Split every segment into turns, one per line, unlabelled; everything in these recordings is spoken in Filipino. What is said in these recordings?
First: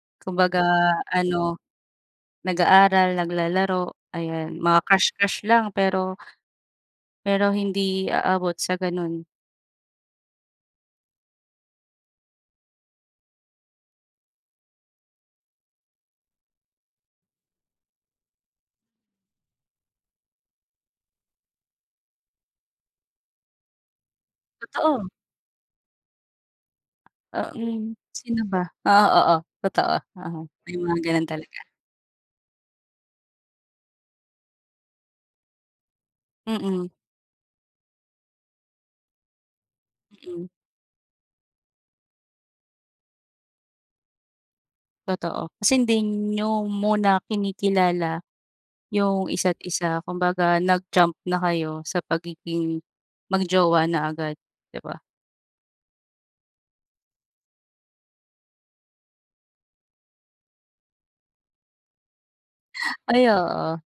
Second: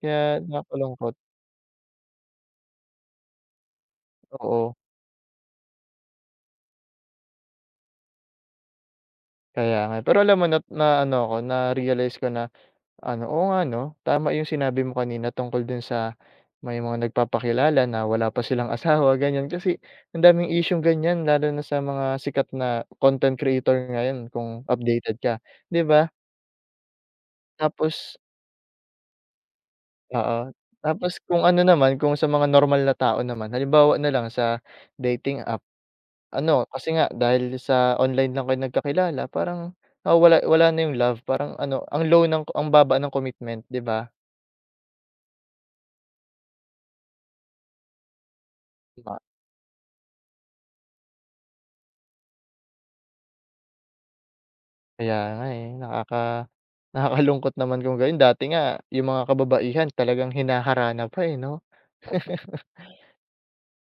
Kaya
Kumbaga
nakakalungkot.
ano, nag-aaral, naglalaro, ayan.
Oo.
Mga crush-crush lang, pero pero hindi aabot sa ganun.
Kaya nga. Pero alam mo na naano ako, na-realize ko na ano, oo nga 'no, tama yung sinabi mo kanina tungkol dun sa may mga nagpapakilala na wala pa silang asawa, ganyan. Kasi ang daming isyung ganyan lalo na sa mga sikat na content creator ngayon kung
Totoo.
updated ka, di ba?
Ah, mm,
Tapos
sino ba? Oo, oo. Totoo. Oo,
Oo.
may mga
Tapos
gano'n
kung
talaga.
ano naman, kung sa mga normal na tao naman, halimbawa na lang sa dating app. Ano,
Mm.
kasi nga dahil sa online lang kayo nagkakilala parang nawawala
Mm.
wala na yung love. Parang ano, ang low ng ang baba ng commitment, di ba?
Totoo. Kasi hindi niyo muna kinikilala
Di ba?
yung isa't isa. Kumbaga nag-jump na kayo sa pagiging mag-jowa na agad, di ba?
Kaya nga, eh. Nakaka nakakalungkot naman kung gayun. Dati nga yung mga kababaihan talagang hinaharana pa, eh, 'no.
Ay, oo.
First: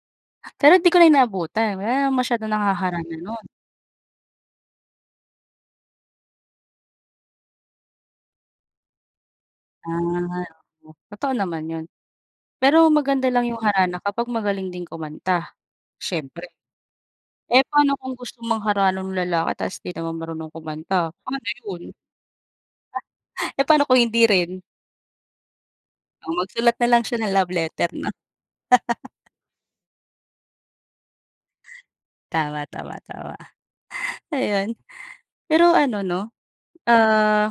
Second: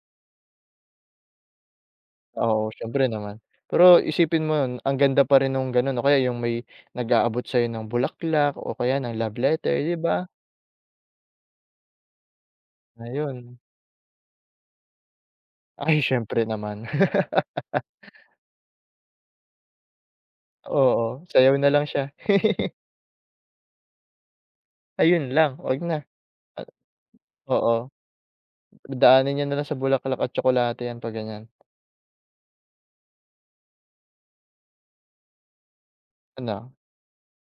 Pero di ko na yun naabutan. Wala na masyadong
Oo, siyempre
nanghaharana
naman.
nun.
Pero isipin mo yun, ang ganda pa rin nung ganun o kaya yung may nag-aabot sa'yo ng bulaklak o kaya ng love letter, di ba?
Ah, oo. Totoo naman yun. Pero maganda lang
Ngayon
yung harana kapag magaling din kumanta,
Ay syempre
siyempre.
naman.
Eh, pa'no kung gusto mangharana nung lalaki ta's di naman marunong kumanta,
Oo.
pa'no
Sayaw na
yun?
lang siya.
Eh, pa'no kung hindi rin?
Ayun lang. 'Wag na,
Oh,
a
magsulat na lang siya ng love
oo.
letter 'no?
Daanin niya na lang sa bulaklak at tsokolate 'yan 'pag ganyan.
Tama, tama, tama. Ayun. Pero ano 'no,
Ano?
ah